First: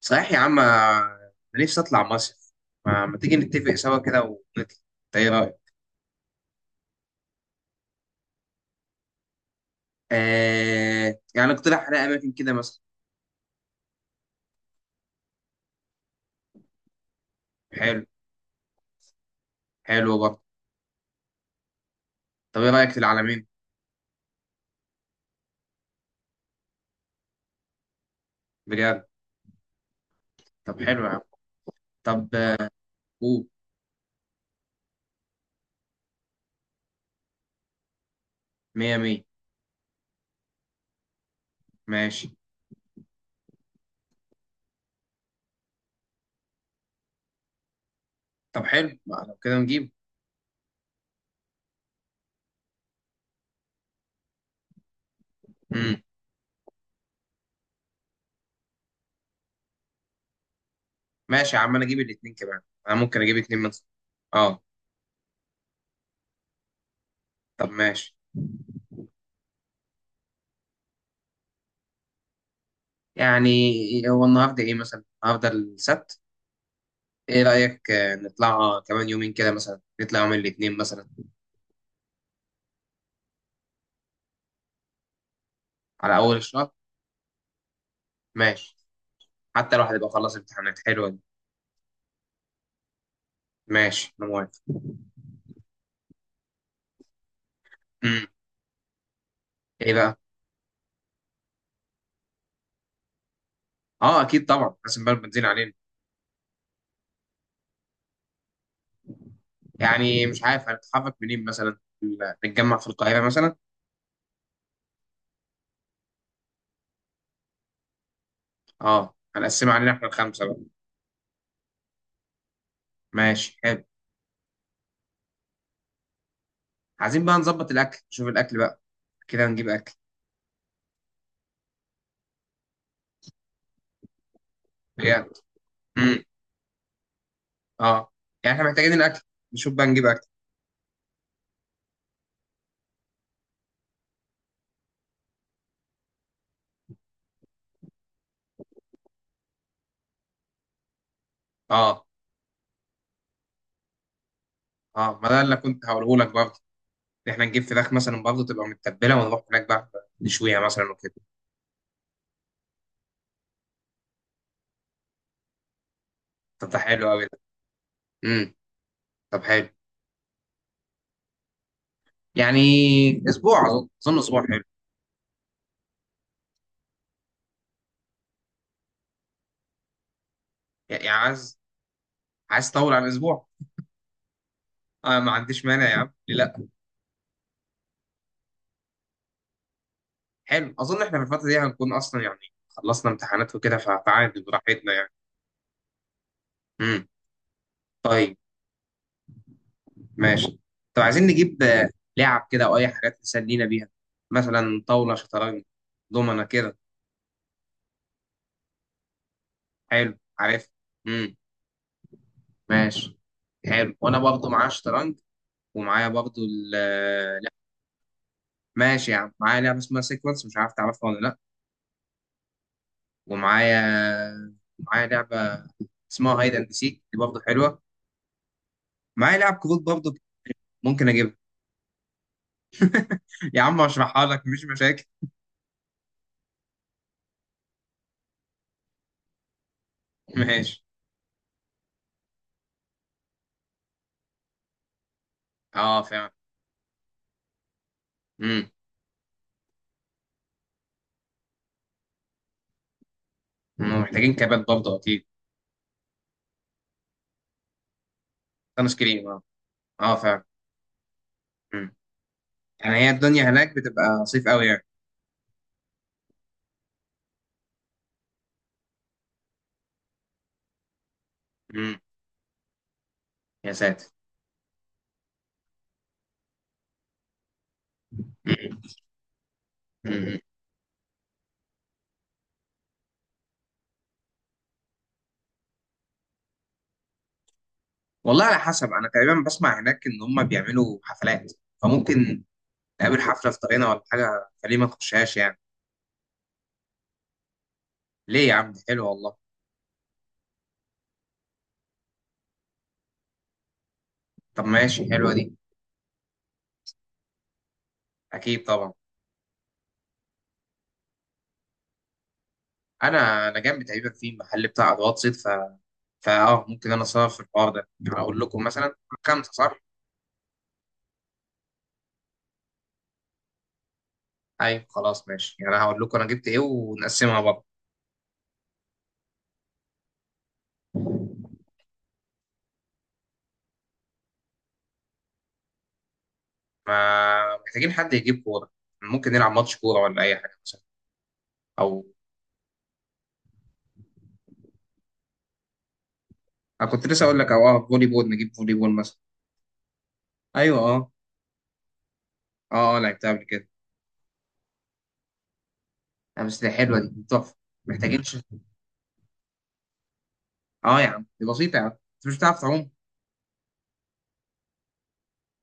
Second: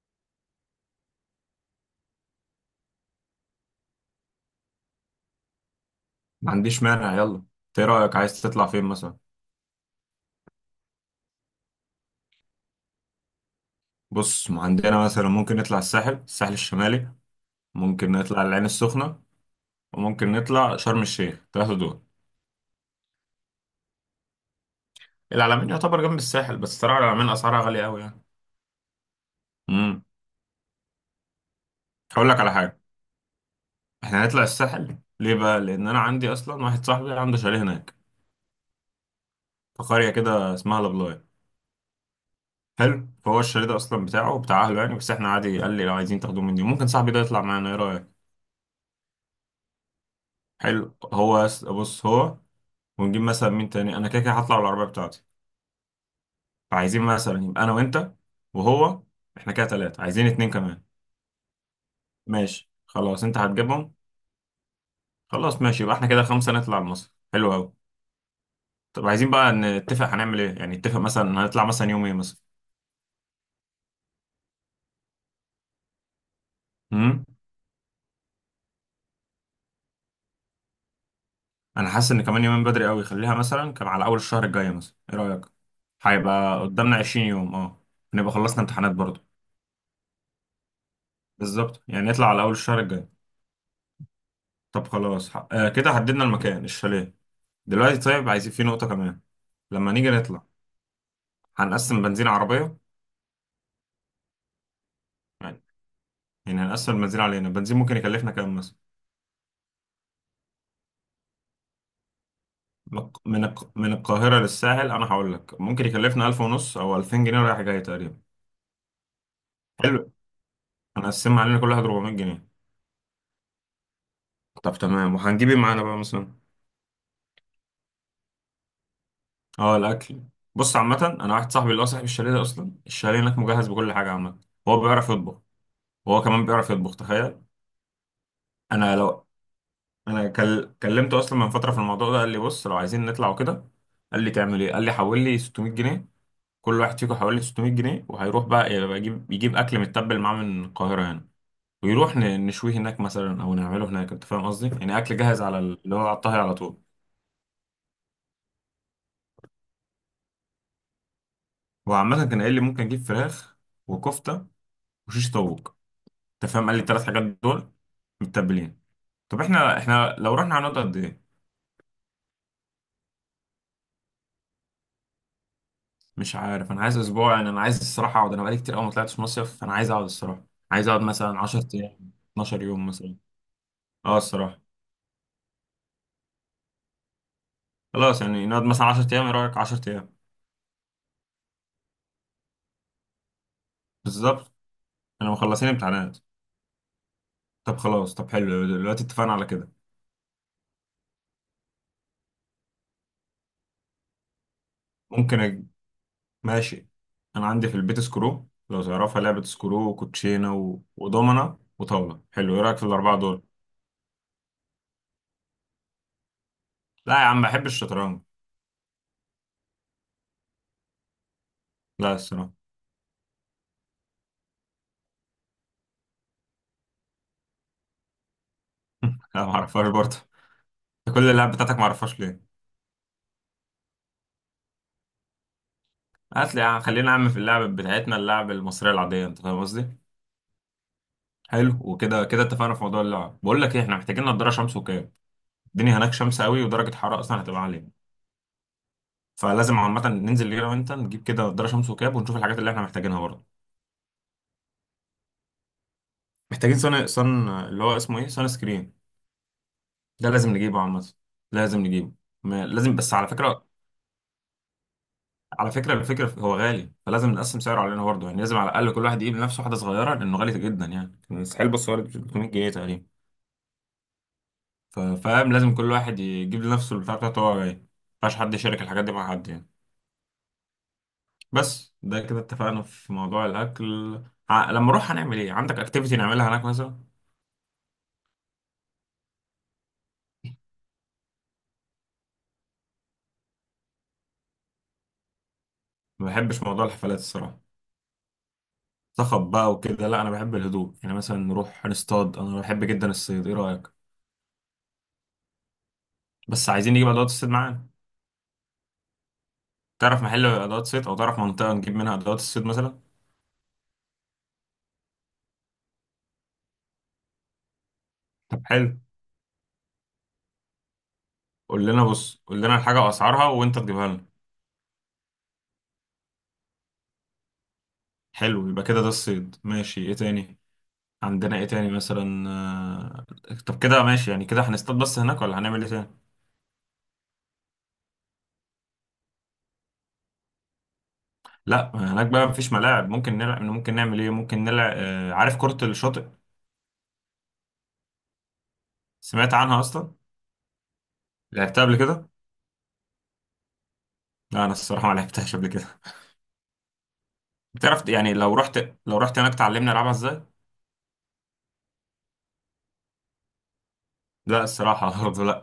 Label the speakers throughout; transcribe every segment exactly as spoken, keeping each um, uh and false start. Speaker 1: صحيح يا عم، انا نفسي اطلع مصيف. ما, ما تيجي نتفق سوا كده ونطلع؟ إنت ايه رايك؟
Speaker 2: ما عنديش مانع. يلا، انت ايه رأيك؟ عايز تطلع فين مثلا؟
Speaker 1: آه، يعني اقترح على اماكن كده مثلا.
Speaker 2: بص، ما عندنا مثلا ممكن نطلع الساحل الساحل الشمالي.
Speaker 1: حلو.
Speaker 2: ممكن نطلع العين السخنة.
Speaker 1: حلو
Speaker 2: وممكن
Speaker 1: برضه.
Speaker 2: نطلع شرم الشيخ، ثلاثة دول.
Speaker 1: طب ايه رايك في العلمين؟
Speaker 2: العلمين يعتبر جنب الساحل، بس ترى العلمين اسعارها غالية قوي يعني.
Speaker 1: بجد؟
Speaker 2: امم.
Speaker 1: طب حلو يا عم. طب
Speaker 2: هقول لك على
Speaker 1: آه،
Speaker 2: حاجة.
Speaker 1: قول.
Speaker 2: احنا هنطلع الساحل ليه بقى؟ لان انا عندي اصلا واحد صاحبي عنده شاليه هناك
Speaker 1: مية مية.
Speaker 2: في قرية كده اسمها لابلاي.
Speaker 1: ماشي.
Speaker 2: حلو، فهو الشاليه ده اصلا بتاعه بتاع اهله يعني، بس احنا عادي، قال لي لو عايزين تاخدوه مني ممكن صاحبي ده يطلع معانا، ايه رأيك؟
Speaker 1: طب حلو، ما لو كده نجيب.
Speaker 2: حلو، هو يس- بص هو. ونجيب مثلا مين تاني؟ انا كده كده هطلع بالعربيه بتاعتي.
Speaker 1: مم.
Speaker 2: فعايزين مثلا يبقى انا وانت وهو. احنا كده ثلاثه، عايزين اتنين كمان.
Speaker 1: ماشي يا عم، انا اجيب الاتنين كمان.
Speaker 2: ماشي
Speaker 1: انا ممكن
Speaker 2: خلاص
Speaker 1: اجيب
Speaker 2: انت
Speaker 1: اتنين مثلا.
Speaker 2: هتجيبهم.
Speaker 1: اه.
Speaker 2: خلاص ماشي يبقى احنا كده خمسه نطلع مصر، حلو
Speaker 1: طب
Speaker 2: قوي.
Speaker 1: ماشي.
Speaker 2: طب عايزين بقى نتفق هنعمل ايه، يعني نتفق مثلا هنطلع مثلا يوم ايه مثلا.
Speaker 1: يعني هو النهارده ايه مثلا؟ النهارده السبت.
Speaker 2: امم.
Speaker 1: ايه رايك آه، نطلع كمان يومين كده مثلا، نطلع يوم الاثنين مثلا؟
Speaker 2: انا حاسس ان كمان يومين بدري قوي. خليها مثلا كان على اول الشهر الجاي مثلا، ايه رايك؟
Speaker 1: على اول
Speaker 2: هيبقى
Speaker 1: الشهر.
Speaker 2: قدامنا 20 يوم، اه. نبقى خلصنا
Speaker 1: ماشي.
Speaker 2: امتحانات برضه.
Speaker 1: حتى الواحد يبقى خلص امتحانات، حلوه دي.
Speaker 2: بالظبط، يعني نطلع على اول الشهر الجاي.
Speaker 1: ماشي انا موافق.
Speaker 2: طب خلاص ح- آه كده حددنا المكان، الشاليه. دلوقتي
Speaker 1: امم.
Speaker 2: طيب عايزين في نقطة كمان. لما
Speaker 1: ايه
Speaker 2: نيجي
Speaker 1: بقى؟
Speaker 2: نطلع هنقسم بنزين عربية.
Speaker 1: اه اكيد طبعا، حاسس بقى بنزين
Speaker 2: يعني
Speaker 1: علينا.
Speaker 2: يعني هنقسم البنزين علينا. البنزين ممكن يكلفنا كام مثلا؟
Speaker 1: يعني مش عارف هنتحرك منين مثلا، ال- نتجمع في
Speaker 2: من
Speaker 1: القاهره
Speaker 2: من
Speaker 1: مثلا.
Speaker 2: الق- من القاهرة للساحل أنا هقول لك ممكن يكلفنا ألف ونص أو ألفين جنيه رايح جاي تقريبا.
Speaker 1: اه هنقسمها علينا احنا
Speaker 2: حلو.
Speaker 1: الخمسه بقى.
Speaker 2: هنقسمها علينا، كل واحد أربعمائة جنيه.
Speaker 1: ماشي حلو.
Speaker 2: طب تمام، وهنجيب ايه معانا بقى مثلا؟
Speaker 1: عايزين بقى نظبط الاكل، نشوف الاكل بقى. كده هنجيب
Speaker 2: اه،
Speaker 1: اكل.
Speaker 2: الأكل. بص، عامة أنا واحد صاحبي اللي هو صاحب الشاليه ده أصلا، الشاليه هناك مجهز بكل حاجة عامة. هو بيعرف
Speaker 1: بجد.
Speaker 2: يطبخ. وهو
Speaker 1: امم.
Speaker 2: كمان بيعرف يطبخ، تخيل.
Speaker 1: اه يعني احنا محتاجين
Speaker 2: أنا
Speaker 1: الاكل.
Speaker 2: لو.
Speaker 1: نشوف بقى نجيب اكل.
Speaker 2: انا كل... كلمته اصلا من فتره في الموضوع ده، قال لي بص لو عايزين نطلع وكده. قال لي تعمل ايه؟ قال لي حول لي ستمائة جنيه. كل واحد فيكم حول لي ستمية جنيه وهيروح بقى، يبقى يجيب يجيب اكل متبل معاه من القاهره يعني.
Speaker 1: اه
Speaker 2: ويروح ن... نشويه هناك مثلا او نعمله هناك، انت فاهم قصدي، يعني اكل
Speaker 1: اه، ما ده
Speaker 2: جاهز
Speaker 1: اللي
Speaker 2: على ال-
Speaker 1: كنت
Speaker 2: اللي هو
Speaker 1: هقوله
Speaker 2: على
Speaker 1: لك
Speaker 2: الطهي على
Speaker 1: برضه.
Speaker 2: طول.
Speaker 1: إن احنا نجيب فراخ مثلا برضه تبقى متبله ونروح هناك بقى. نشويها مثلا وكده.
Speaker 2: هو عامه كان قايل لي ممكن اجيب فراخ وكفته وشيش طاووق، انت فاهم،
Speaker 1: طب
Speaker 2: قال
Speaker 1: ده
Speaker 2: لي الثلاث
Speaker 1: حلو
Speaker 2: حاجات
Speaker 1: قوي ده.
Speaker 2: دول
Speaker 1: امم.
Speaker 2: متبلين. طب
Speaker 1: طب حلو.
Speaker 2: احنا احنا لو رحنا هنقعد قد ايه؟
Speaker 1: يعني اسبوع، اظن اظن اسبوع حلو.
Speaker 2: مش عارف، انا عايز اسبوع يعني. انا عايز الصراحه اقعد، انا بقالي كتير قوي ما طلعتش مصيف، فانا عايز اقعد الصراحه. عايز اقعد
Speaker 1: يعني
Speaker 2: مثلا
Speaker 1: عايز،
Speaker 2: 10 ايام، 12
Speaker 1: عايز
Speaker 2: يوم
Speaker 1: تطول عن
Speaker 2: مثلا.
Speaker 1: اسبوع.
Speaker 2: اه الصراحه.
Speaker 1: آه، ما عنديش مانع يا عم، ليه لا.
Speaker 2: خلاص، يعني نقعد مثلا 10 ايام، ايه رايك؟ 10 ايام.
Speaker 1: حلو، اظن احنا في الفتره دي هنكون اصلا يعني خلصنا امتحانات وكده، فعادي
Speaker 2: بالظبط.
Speaker 1: براحتنا يعني.
Speaker 2: انا مخلصين امتحانات.
Speaker 1: امم.
Speaker 2: طب خلاص، طب
Speaker 1: طيب.
Speaker 2: حلو، دلوقتي اتفقنا على كده.
Speaker 1: ماشي. طب عايزين نجيب آه، لعب كده او اي حاجات نسلينا بيها. مثلا طاوله،
Speaker 2: ممكن
Speaker 1: شطرنج،
Speaker 2: أج...
Speaker 1: دومنه كده.
Speaker 2: ماشي. انا عندي في البيت سكرو، لو تعرفها لعبه سكرو،
Speaker 1: حلو
Speaker 2: وكوتشينه
Speaker 1: عارف.
Speaker 2: و...
Speaker 1: امم.
Speaker 2: ودومنه وطاوله، حلو، ايه رايك في
Speaker 1: ماشي.
Speaker 2: الاربعه دول؟
Speaker 1: حلو، وانا برضه معايا شطرنج. ومعايا برضه ال-
Speaker 2: لا يا
Speaker 1: آه،
Speaker 2: عم،
Speaker 1: لعبة.
Speaker 2: بحب الشطرنج.
Speaker 1: ماشي يا عم، معايا لعبه اسمها سيكونس، مش عارف تعرفها ولا لا.
Speaker 2: لا الصراحه
Speaker 1: ومعايا، معايا لعبة اسمها هايد اند سيك، دي برضه حلوة. معايا
Speaker 2: لا، ما
Speaker 1: لعب كروت
Speaker 2: اعرفهاش
Speaker 1: برضه،
Speaker 2: برضه.
Speaker 1: ممكن
Speaker 2: أنت كل
Speaker 1: اجيبها.
Speaker 2: اللعب بتاعتك ما اعرفهاش ليه؟
Speaker 1: يا عم اشرحها لك، مفيش مشاكل.
Speaker 2: هات لي يا عم، خلينا عم في اللعب بتاعتنا، اللعب المصرية العادية، انت فاهم قصدي؟
Speaker 1: ماشي.
Speaker 2: حلو، وكده كده اتفقنا في موضوع اللعب. بقول لك ايه، احنا محتاجين نضارة شمس وكاب. الدنيا
Speaker 1: اه
Speaker 2: هناك
Speaker 1: فعلا.
Speaker 2: شمس قوي ودرجة حرارة اصلا هتبقى عالية.
Speaker 1: امم.
Speaker 2: فلازم عامة ننزل انا وانت، نجيب كده نضارة شمس وكاب، ونشوف الحاجات اللي احنا محتاجينها برضه.
Speaker 1: هم محتاجين كابات برضه اكيد.
Speaker 2: محتاجين صن صن اللي هو اسمه ايه؟ صن
Speaker 1: سان
Speaker 2: سكرين.
Speaker 1: سكرين اه. اه
Speaker 2: ده
Speaker 1: فعلا.
Speaker 2: لازم نجيبه عامة. لازم
Speaker 1: امم.
Speaker 2: نجيبه. ما...
Speaker 1: يعني
Speaker 2: لازم،
Speaker 1: هي
Speaker 2: بس على
Speaker 1: الدنيا
Speaker 2: فكرة.
Speaker 1: هناك بتبقى صيف قوي يعني.
Speaker 2: على فكرة الفكرة هو غالي، فلازم نقسم سعره علينا برضه يعني. لازم على الأقل كل واحد يجيب لنفسه واحدة صغيرة، لأنه غالي جدا يعني مستحيل. بص هو
Speaker 1: امم.
Speaker 2: ثلاثمية جنيه تقريبا.
Speaker 1: يا ساتر.
Speaker 2: ف- فاهم، لازم كل واحد يجيب لنفسه البتاع بتاعته هو جاي. مينفعش حد
Speaker 1: مم.
Speaker 2: يشارك الحاجات دي مع حد يعني.
Speaker 1: مم.
Speaker 2: بس ده كده اتفقنا في موضوع الأكل. ع- لما أروح هنعمل إيه؟ عندك أكتيفيتي نعملها هناك مثلا؟
Speaker 1: والله على حسب، انا تقريبا بسمع هناك ان هم بيعملوا حفلات، فممكن نقابل حفلة في طريقنا ولا حاجة، فليه ما نخشهاش يعني.
Speaker 2: ما بحبش موضوع الحفلات الصراحة.
Speaker 1: ليه يا عم، دي حلوة والله.
Speaker 2: صخب بقى وكده، لا أنا بحب الهدوء يعني. مثلا نروح نصطاد، أنا بحب جدا الصيد، إيه رأيك؟
Speaker 1: طب ماشي حلوة دي.
Speaker 2: بس عايزين نجيب أدوات الصيد معانا.
Speaker 1: اكيد طبعا.
Speaker 2: تعرف محل أدوات صيد أو تعرف منطقة نجيب منها أدوات الصيد مثلا؟
Speaker 1: انا انا جنبي تقريبا في محل بتاع ادوات صيد ف... فاه ممكن انا اصرف في الحوار ده يعني، هقول
Speaker 2: طب
Speaker 1: لكم مثلا.
Speaker 2: حلو،
Speaker 1: خمسه صح.
Speaker 2: قول لنا بص، قول لنا الحاجة وأسعارها وأنت تجيبها لنا.
Speaker 1: ايوه خلاص ماشي، يعني انا هقول لكم انا جبت ايه ونقسمها برضه.
Speaker 2: حلو يبقى كده، ده الصيد ماشي. إيه تاني؟ عندنا ايه تاني مثلا؟ آه، طب كده ماشي يعني، كده هنصطاد بس هناك ولا هنعمل ايه تاني؟
Speaker 1: ما محتاجين حد يجيب كوره، ممكن نلعب ماتش كوره ولا اي حاجه مثلا.
Speaker 2: لا،
Speaker 1: او
Speaker 2: هناك بقى مفيش ملاعب. ممكن نلعب، ممكن نعمل ايه؟ ممكن نلعب، آه، عارف كرة الشاطئ.
Speaker 1: انا كنت لسه اقول لك، او اه فولي بول، نجيب فولي بول مثلا.
Speaker 2: سمعت عنها اصلا.
Speaker 1: ايوه اه.
Speaker 2: لعبتها قبل كده.
Speaker 1: اه اه لعبتها قبل كده.
Speaker 2: لا انا الصراحة ما لعبتهاش قبل كده
Speaker 1: آه، بس دي حلوه، دي تحفه.
Speaker 2: بتعرف
Speaker 1: محتاجين
Speaker 2: يعني
Speaker 1: ش...
Speaker 2: لو رحت لو رحت هناك تعلمني العبها ازاي.
Speaker 1: اه يا عم، دي بسيطه يا عم. انت مش بتعرف تعوم؟
Speaker 2: لا الصراحة برضه لا.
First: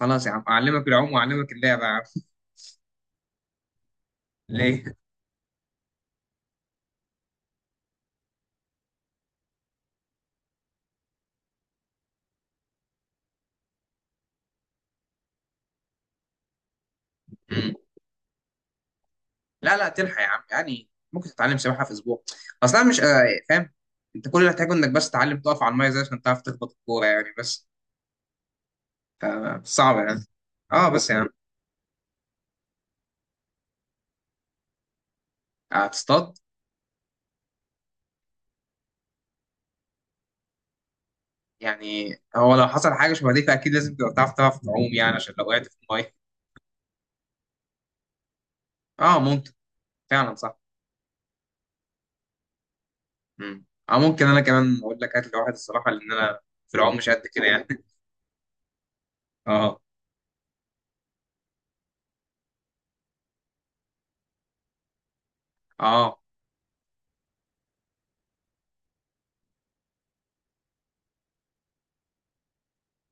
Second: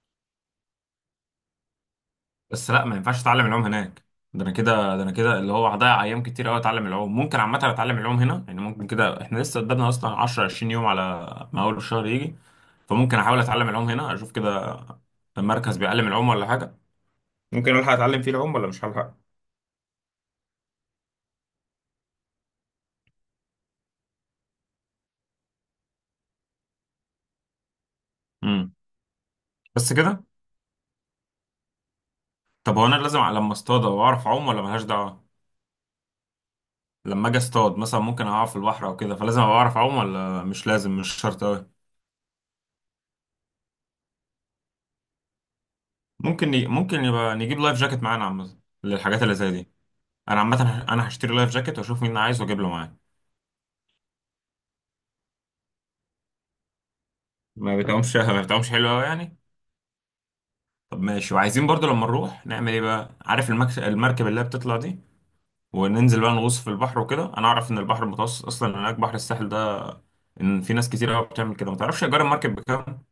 Speaker 1: خلاص يا عم اعلمك العوم واعلمك اللعبه يا عم.
Speaker 2: بس لا، ما ينفعش اتعلم العوم هناك. ده انا
Speaker 1: ليه؟
Speaker 2: كده ده انا كده اللي هو هضيع ايام كتير قوي اتعلم العوم. ممكن عامه اتعلم العوم هنا يعني. ممكن كده احنا لسه قدامنا اصلا عشر عشرين يوم على ما اول الشهر يجي. فممكن احاول اتعلم العوم هنا، اشوف كده مركز بيعلم العوم ولا حاجه. ممكن الحق اتعلم فيه العوم ولا مش هلحق؟
Speaker 1: لا لا، تلحق يا عم، يعني ممكن تتعلم سباحه في اسبوع. اصلا مش آه، فاهم. انت كل اللي هتحتاجه انك بس تتعلم تقف على الميه زي، عشان تعرف تخبط الكوره يعني بس.
Speaker 2: امم.
Speaker 1: آه،
Speaker 2: بس
Speaker 1: صعب يعني.
Speaker 2: كده.
Speaker 1: اه بس يعني.
Speaker 2: طب هو انا لازم أ- لما اصطاد واعرف اعوم ولا ملهاش دعوه؟
Speaker 1: هتصطاد.
Speaker 2: لما اجي اصطاد مثلا ممكن اقع في البحر او كده، فلازم ابقى اعرف اعوم ولا مش لازم؟ مش شرط قوي.
Speaker 1: يعني هو لو حصل حاجه شبه دي فاكيد لازم تبقى بتعرف، تعرف تعوم يعني، عشان لو وقعت في الميه.
Speaker 2: ممكن ي... ممكن يبقى نجيب لايف جاكيت معانا عامه
Speaker 1: اه
Speaker 2: للحاجات اللي زي
Speaker 1: ممكن،
Speaker 2: دي.
Speaker 1: فعلا
Speaker 2: انا عامه
Speaker 1: صح.
Speaker 2: هش- انا هشتري لايف جاكيت واشوف مين عايز واجيب له معايا.
Speaker 1: مم. اه ممكن انا كمان اقول لك هات لي واحد الصراحه، لان انا في العوم مش قد كده يعني.
Speaker 2: ما بتعومش ما بتعومش، حلو قوي يعني.
Speaker 1: اه.
Speaker 2: طب ماشي، وعايزين برضو لما نروح نعمل ايه بقى؟ عارف المكس... المركب اللي هي بتطلع دي،
Speaker 1: اه
Speaker 2: وننزل بقى نغوص في البحر وكده. انا اعرف ان البحر المتوسط اصلا هناك بحر الساحل ده، ان في ناس كتير قوي بتعمل كده. ما تعرفش ايجار المركب بكام؟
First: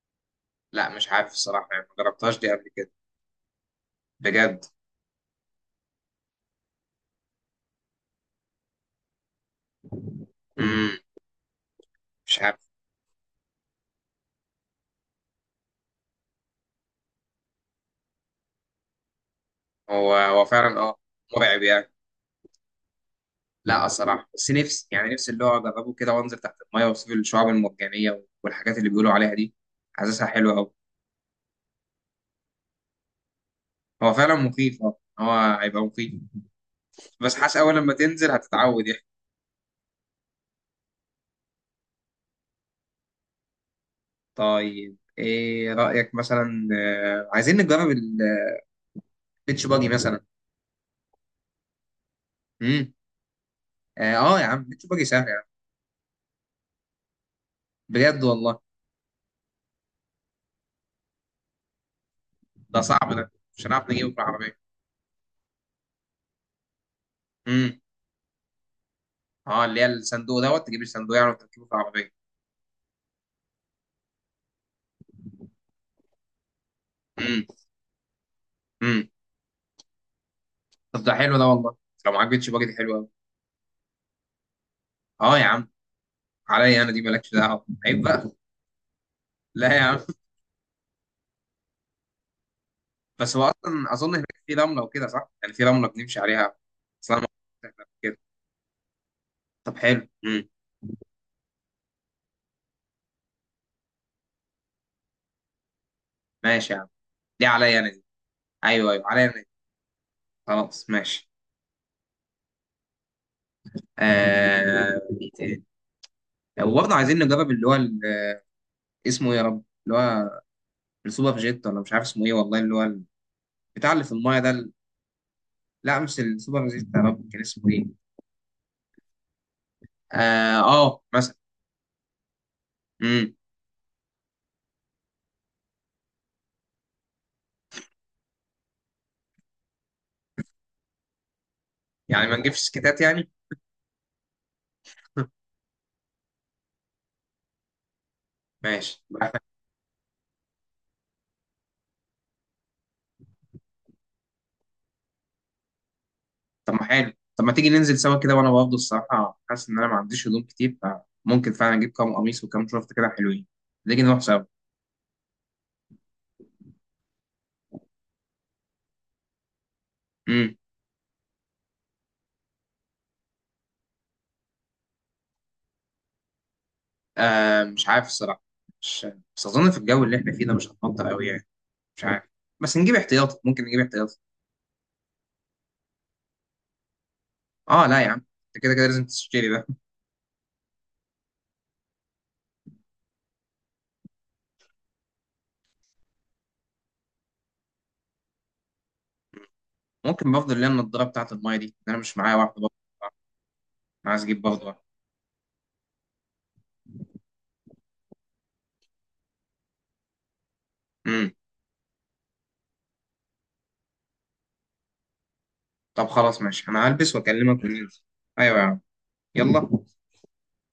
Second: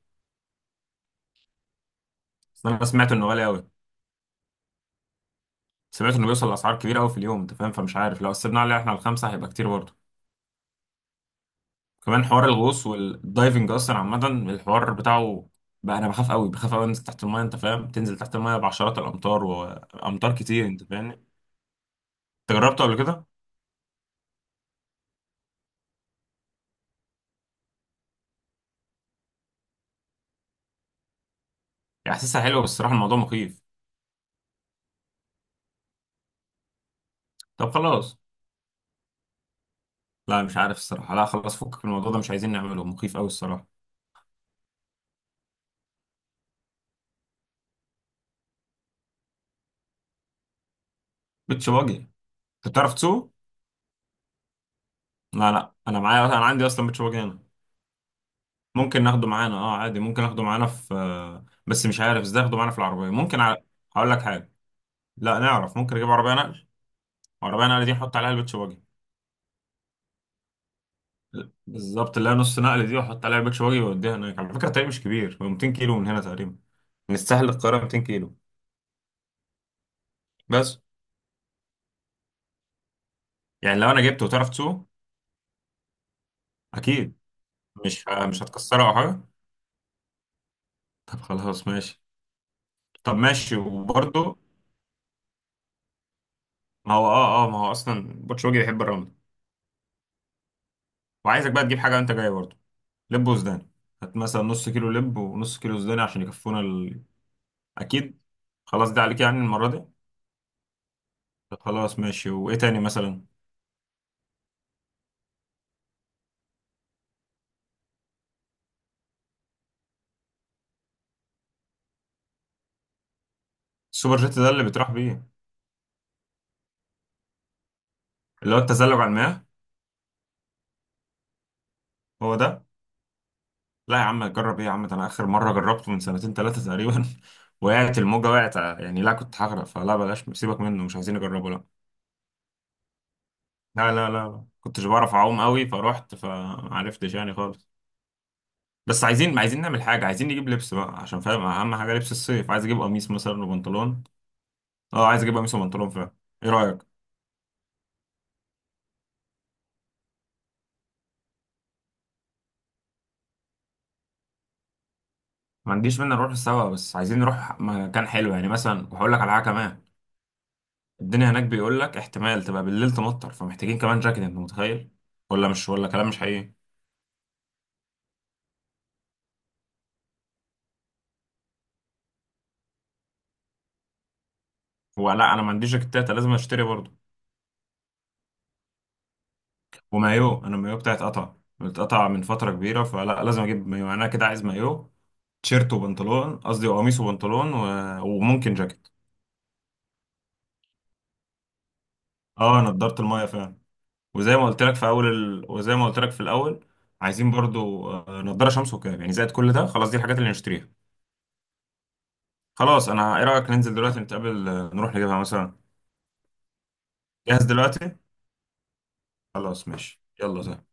Speaker 1: لا مش عارف الصراحه، يعني ما جربتهاش دي قبل
Speaker 2: بس انا
Speaker 1: كده.
Speaker 2: سمعت انه غالي قوي.
Speaker 1: بجد؟
Speaker 2: سمعت انه بيوصل لاسعار كبيره قوي في اليوم، انت فاهم، فمش عارف لو قسمنا عليه احنا الخمسه هيبقى كتير برضه.
Speaker 1: مم.
Speaker 2: كمان
Speaker 1: مش
Speaker 2: حوار
Speaker 1: عارف.
Speaker 2: الغوص والدايفنج اصلا، عامه الحوار بتاعه بقى انا بخاف قوي، بخاف قوي انزل تحت المايه. انت فاهم، تنزل تحت المايه بعشرات الامتار
Speaker 1: هو
Speaker 2: وامتار
Speaker 1: هو
Speaker 2: كتير،
Speaker 1: فعلا
Speaker 2: انت
Speaker 1: اه،
Speaker 2: فاهم انت.
Speaker 1: مرعب يعني.
Speaker 2: جربته قبل كده.
Speaker 1: لا الصراحه، بس نفسي يعني، نفسي اللي هو اجربه كده وانزل تحت المايه واشوف الشعاب المرجانيه والحاجات اللي بيقولوا عليها دي، حاسسها حلوه قوي.
Speaker 2: يعني احساسها حلو بس الصراحه الموضوع مخيف.
Speaker 1: هو فعلا مخيف اه، هو هيبقى مخيف، بس حاسس
Speaker 2: طب
Speaker 1: اول لما
Speaker 2: خلاص.
Speaker 1: تنزل هتتعود يعني.
Speaker 2: لا مش عارف الصراحه، لا خلاص، فكك من الموضوع ده، مش عايزين نعمله، مخيف قوي الصراحه.
Speaker 1: طيب ايه رايك مثلا آه، عايزين نجرب البيتش باجي مثلا؟
Speaker 2: بيتش باجي. انت
Speaker 1: امم.
Speaker 2: بتعرف تسوق؟
Speaker 1: اه. آه يا عم، بيتش باجي سهل يا عم.
Speaker 2: لا لا، انا معايا انا عندي اصلا بيتش باجي هنا.
Speaker 1: بجد والله؟
Speaker 2: ممكن ناخده معانا، اه عادي. ممكن ناخده معانا في آه، بس مش عارف ازاي ناخده معانا في
Speaker 1: ده صعب،
Speaker 2: العربيه
Speaker 1: ده
Speaker 2: ممكن ع...
Speaker 1: مش هنعرف نجيبه
Speaker 2: هقول
Speaker 1: في
Speaker 2: لك حاجه.
Speaker 1: العربيه.
Speaker 2: لا نعرف، ممكن نجيب عربيه نقل. عربية
Speaker 1: امم.
Speaker 2: نقل دي احط عليها البيتش باجي.
Speaker 1: اه، اللي هي الصندوق دوت، تجيب الصندوق يعني وتركبه في العربيه.
Speaker 2: بالظبط اللي هي نص نقل دي، واحط عليها البيتش باجي واوديها هناك. على فكرة الطريق مش كبير، هو 200 كيلو من هنا تقريبا، من الساحل
Speaker 1: امم.
Speaker 2: للقاهرة 200 كيلو
Speaker 1: امم.
Speaker 2: بس.
Speaker 1: طب ده حلو ده والله، لو معاك بيتش باجي دي حلوه قوي.
Speaker 2: يعني لو انا جبته وتعرف تسوقه.
Speaker 1: اه يا عم، عليا انا دي،
Speaker 2: اكيد.
Speaker 1: مالكش دعوه، عيب
Speaker 2: مش ه-
Speaker 1: بقى.
Speaker 2: مش هتكسره او حاجة.
Speaker 1: لا يا عم.
Speaker 2: طب خلاص ماشي. طب
Speaker 1: بس هو
Speaker 2: ماشي
Speaker 1: اصلا اظن
Speaker 2: وبرضه،
Speaker 1: هناك في رمله وكده صح؟ يعني في رمله بنمشي عليها.
Speaker 2: ما هو
Speaker 1: اصل انا ما
Speaker 2: اه اه ما هو
Speaker 1: كنتش قبل
Speaker 2: اصلا
Speaker 1: كده.
Speaker 2: البيتش باجي بيحب الرمل.
Speaker 1: طب حلو. امم.
Speaker 2: وعايزك بقى تجيب حاجة وانت جاي برضه، لب وسوداني. هات مثلا نص كيلو لب ونص كيلو سوداني عشان يكفونا
Speaker 1: ماشي يا عم،
Speaker 2: ال...
Speaker 1: دي عليا انا دي.
Speaker 2: اكيد. خلاص،
Speaker 1: ايوه
Speaker 2: ده
Speaker 1: ايوه،
Speaker 2: عليك
Speaker 1: عليا انا
Speaker 2: يعني
Speaker 1: دي.
Speaker 2: المرة دي.
Speaker 1: خلاص ماشي.
Speaker 2: طب خلاص ماشي، وايه تاني مثلا؟
Speaker 1: آه... إيه تاني؟ وبرضه عايزين نجرب اللي هو ال- اسمه ايه يا رب، اللي هو السوبر جيت ولا مش عارف اسمه ايه والله، اللي هو ال- بتاع اللي في
Speaker 2: السوبر جيت
Speaker 1: المايه
Speaker 2: ده
Speaker 1: ده،
Speaker 2: اللي
Speaker 1: ال-
Speaker 2: بتروح بيه؟
Speaker 1: لا مش السوبر جيت، يا رب كان اسمه ايه.
Speaker 2: اللي هو التزلج على المياه.
Speaker 1: اه, آه مثلا.
Speaker 2: هو ده.
Speaker 1: امم.
Speaker 2: لا يا عم، جرب ايه يا عم، ده انا اخر مره جربته من سنتين ثلاثه تقريبا وقعت الموجه، وقعت يعني، لا كنت هغرق فلا، بلاش سيبك منه، مش عايزين نجربه، لا.
Speaker 1: يعني ما نجيبش سكتات يعني.
Speaker 2: لا لا لا كنتش بعرف اعوم قوي فروحت فمعرفتش يعني خالص.
Speaker 1: ماشي.
Speaker 2: بس عايزين عايزين نعمل حاجه. عايزين نجيب لبس بقى عشان فاهم اهم حاجه لبس الصيف، عايز اجيب قميص مثلا وبنطلون. اه عايز اجيب قميص وبنطلون فعلا. ايه
Speaker 1: طب
Speaker 2: رايك؟
Speaker 1: ما حلو، طب ما تيجي ننزل سوا كده، وانا برضه الصراحه حاسس ان انا ما عنديش هدوم كتير، فممكن فعلا اجيب كام قميص وكام شورت كده حلوين. نيجي نروح سوا.
Speaker 2: ما عنديش مانع نروح سوا، بس عايزين نروح مكان حلو يعني مثلا. وهقول لك على حاجه كمان.
Speaker 1: امم.
Speaker 2: الدنيا هناك بيقول لك احتمال تبقى بالليل تمطر، فمحتاجين كمان جاكيت، انت متخيل ولا مش، ولا كلام مش حقيقي؟
Speaker 1: آه مش عارف الصراحه، مش، بس اظن في الجو اللي احنا فيه ده مش هتمطر قوي يعني، مش عارف. بس نجيب احتياطي، ممكن نجيب احتياطي.
Speaker 2: هو لا، انا ما عنديش جاكيتات، لازم اشتري برضه.
Speaker 1: اه لا يا عم، انت كده كده لازم تشتري ده.
Speaker 2: ومايو، انا المايو بتاعي اتقطع، اتقطع من فتره كبيره، فلا لازم اجيب مايو يعني، انا كده عايز مايو، تيشيرت وبنطلون، قصدي قميص وبنطلون و... وممكن جاكيت.
Speaker 1: ممكن بفضل اللي هي النضاره بتاعت المايه دي، انا مش معايا واحده
Speaker 2: اه
Speaker 1: برضه.
Speaker 2: نضاره المايه فعلا.
Speaker 1: أنا عايز
Speaker 2: وزي
Speaker 1: اجيب
Speaker 2: ما قلت
Speaker 1: برضه
Speaker 2: لك
Speaker 1: واحدة.
Speaker 2: في اول ال... وزي ما قلت لك في الاول، عايزين برضو آه، نضاره شمس وكاب، يعني زائد كل ده. خلاص دي الحاجات اللي نشتريها.
Speaker 1: امم.
Speaker 2: خلاص انا، ايه رايك ننزل دلوقتي نتقابل آه، نروح نجيبها مثلا؟
Speaker 1: طب خلاص ماشي، انا هلبس
Speaker 2: جاهز
Speaker 1: واكلمك
Speaker 2: دلوقتي.
Speaker 1: وننزل. ايوه يا عم.
Speaker 2: خلاص
Speaker 1: يلا.
Speaker 2: ماشي، يلا سلام.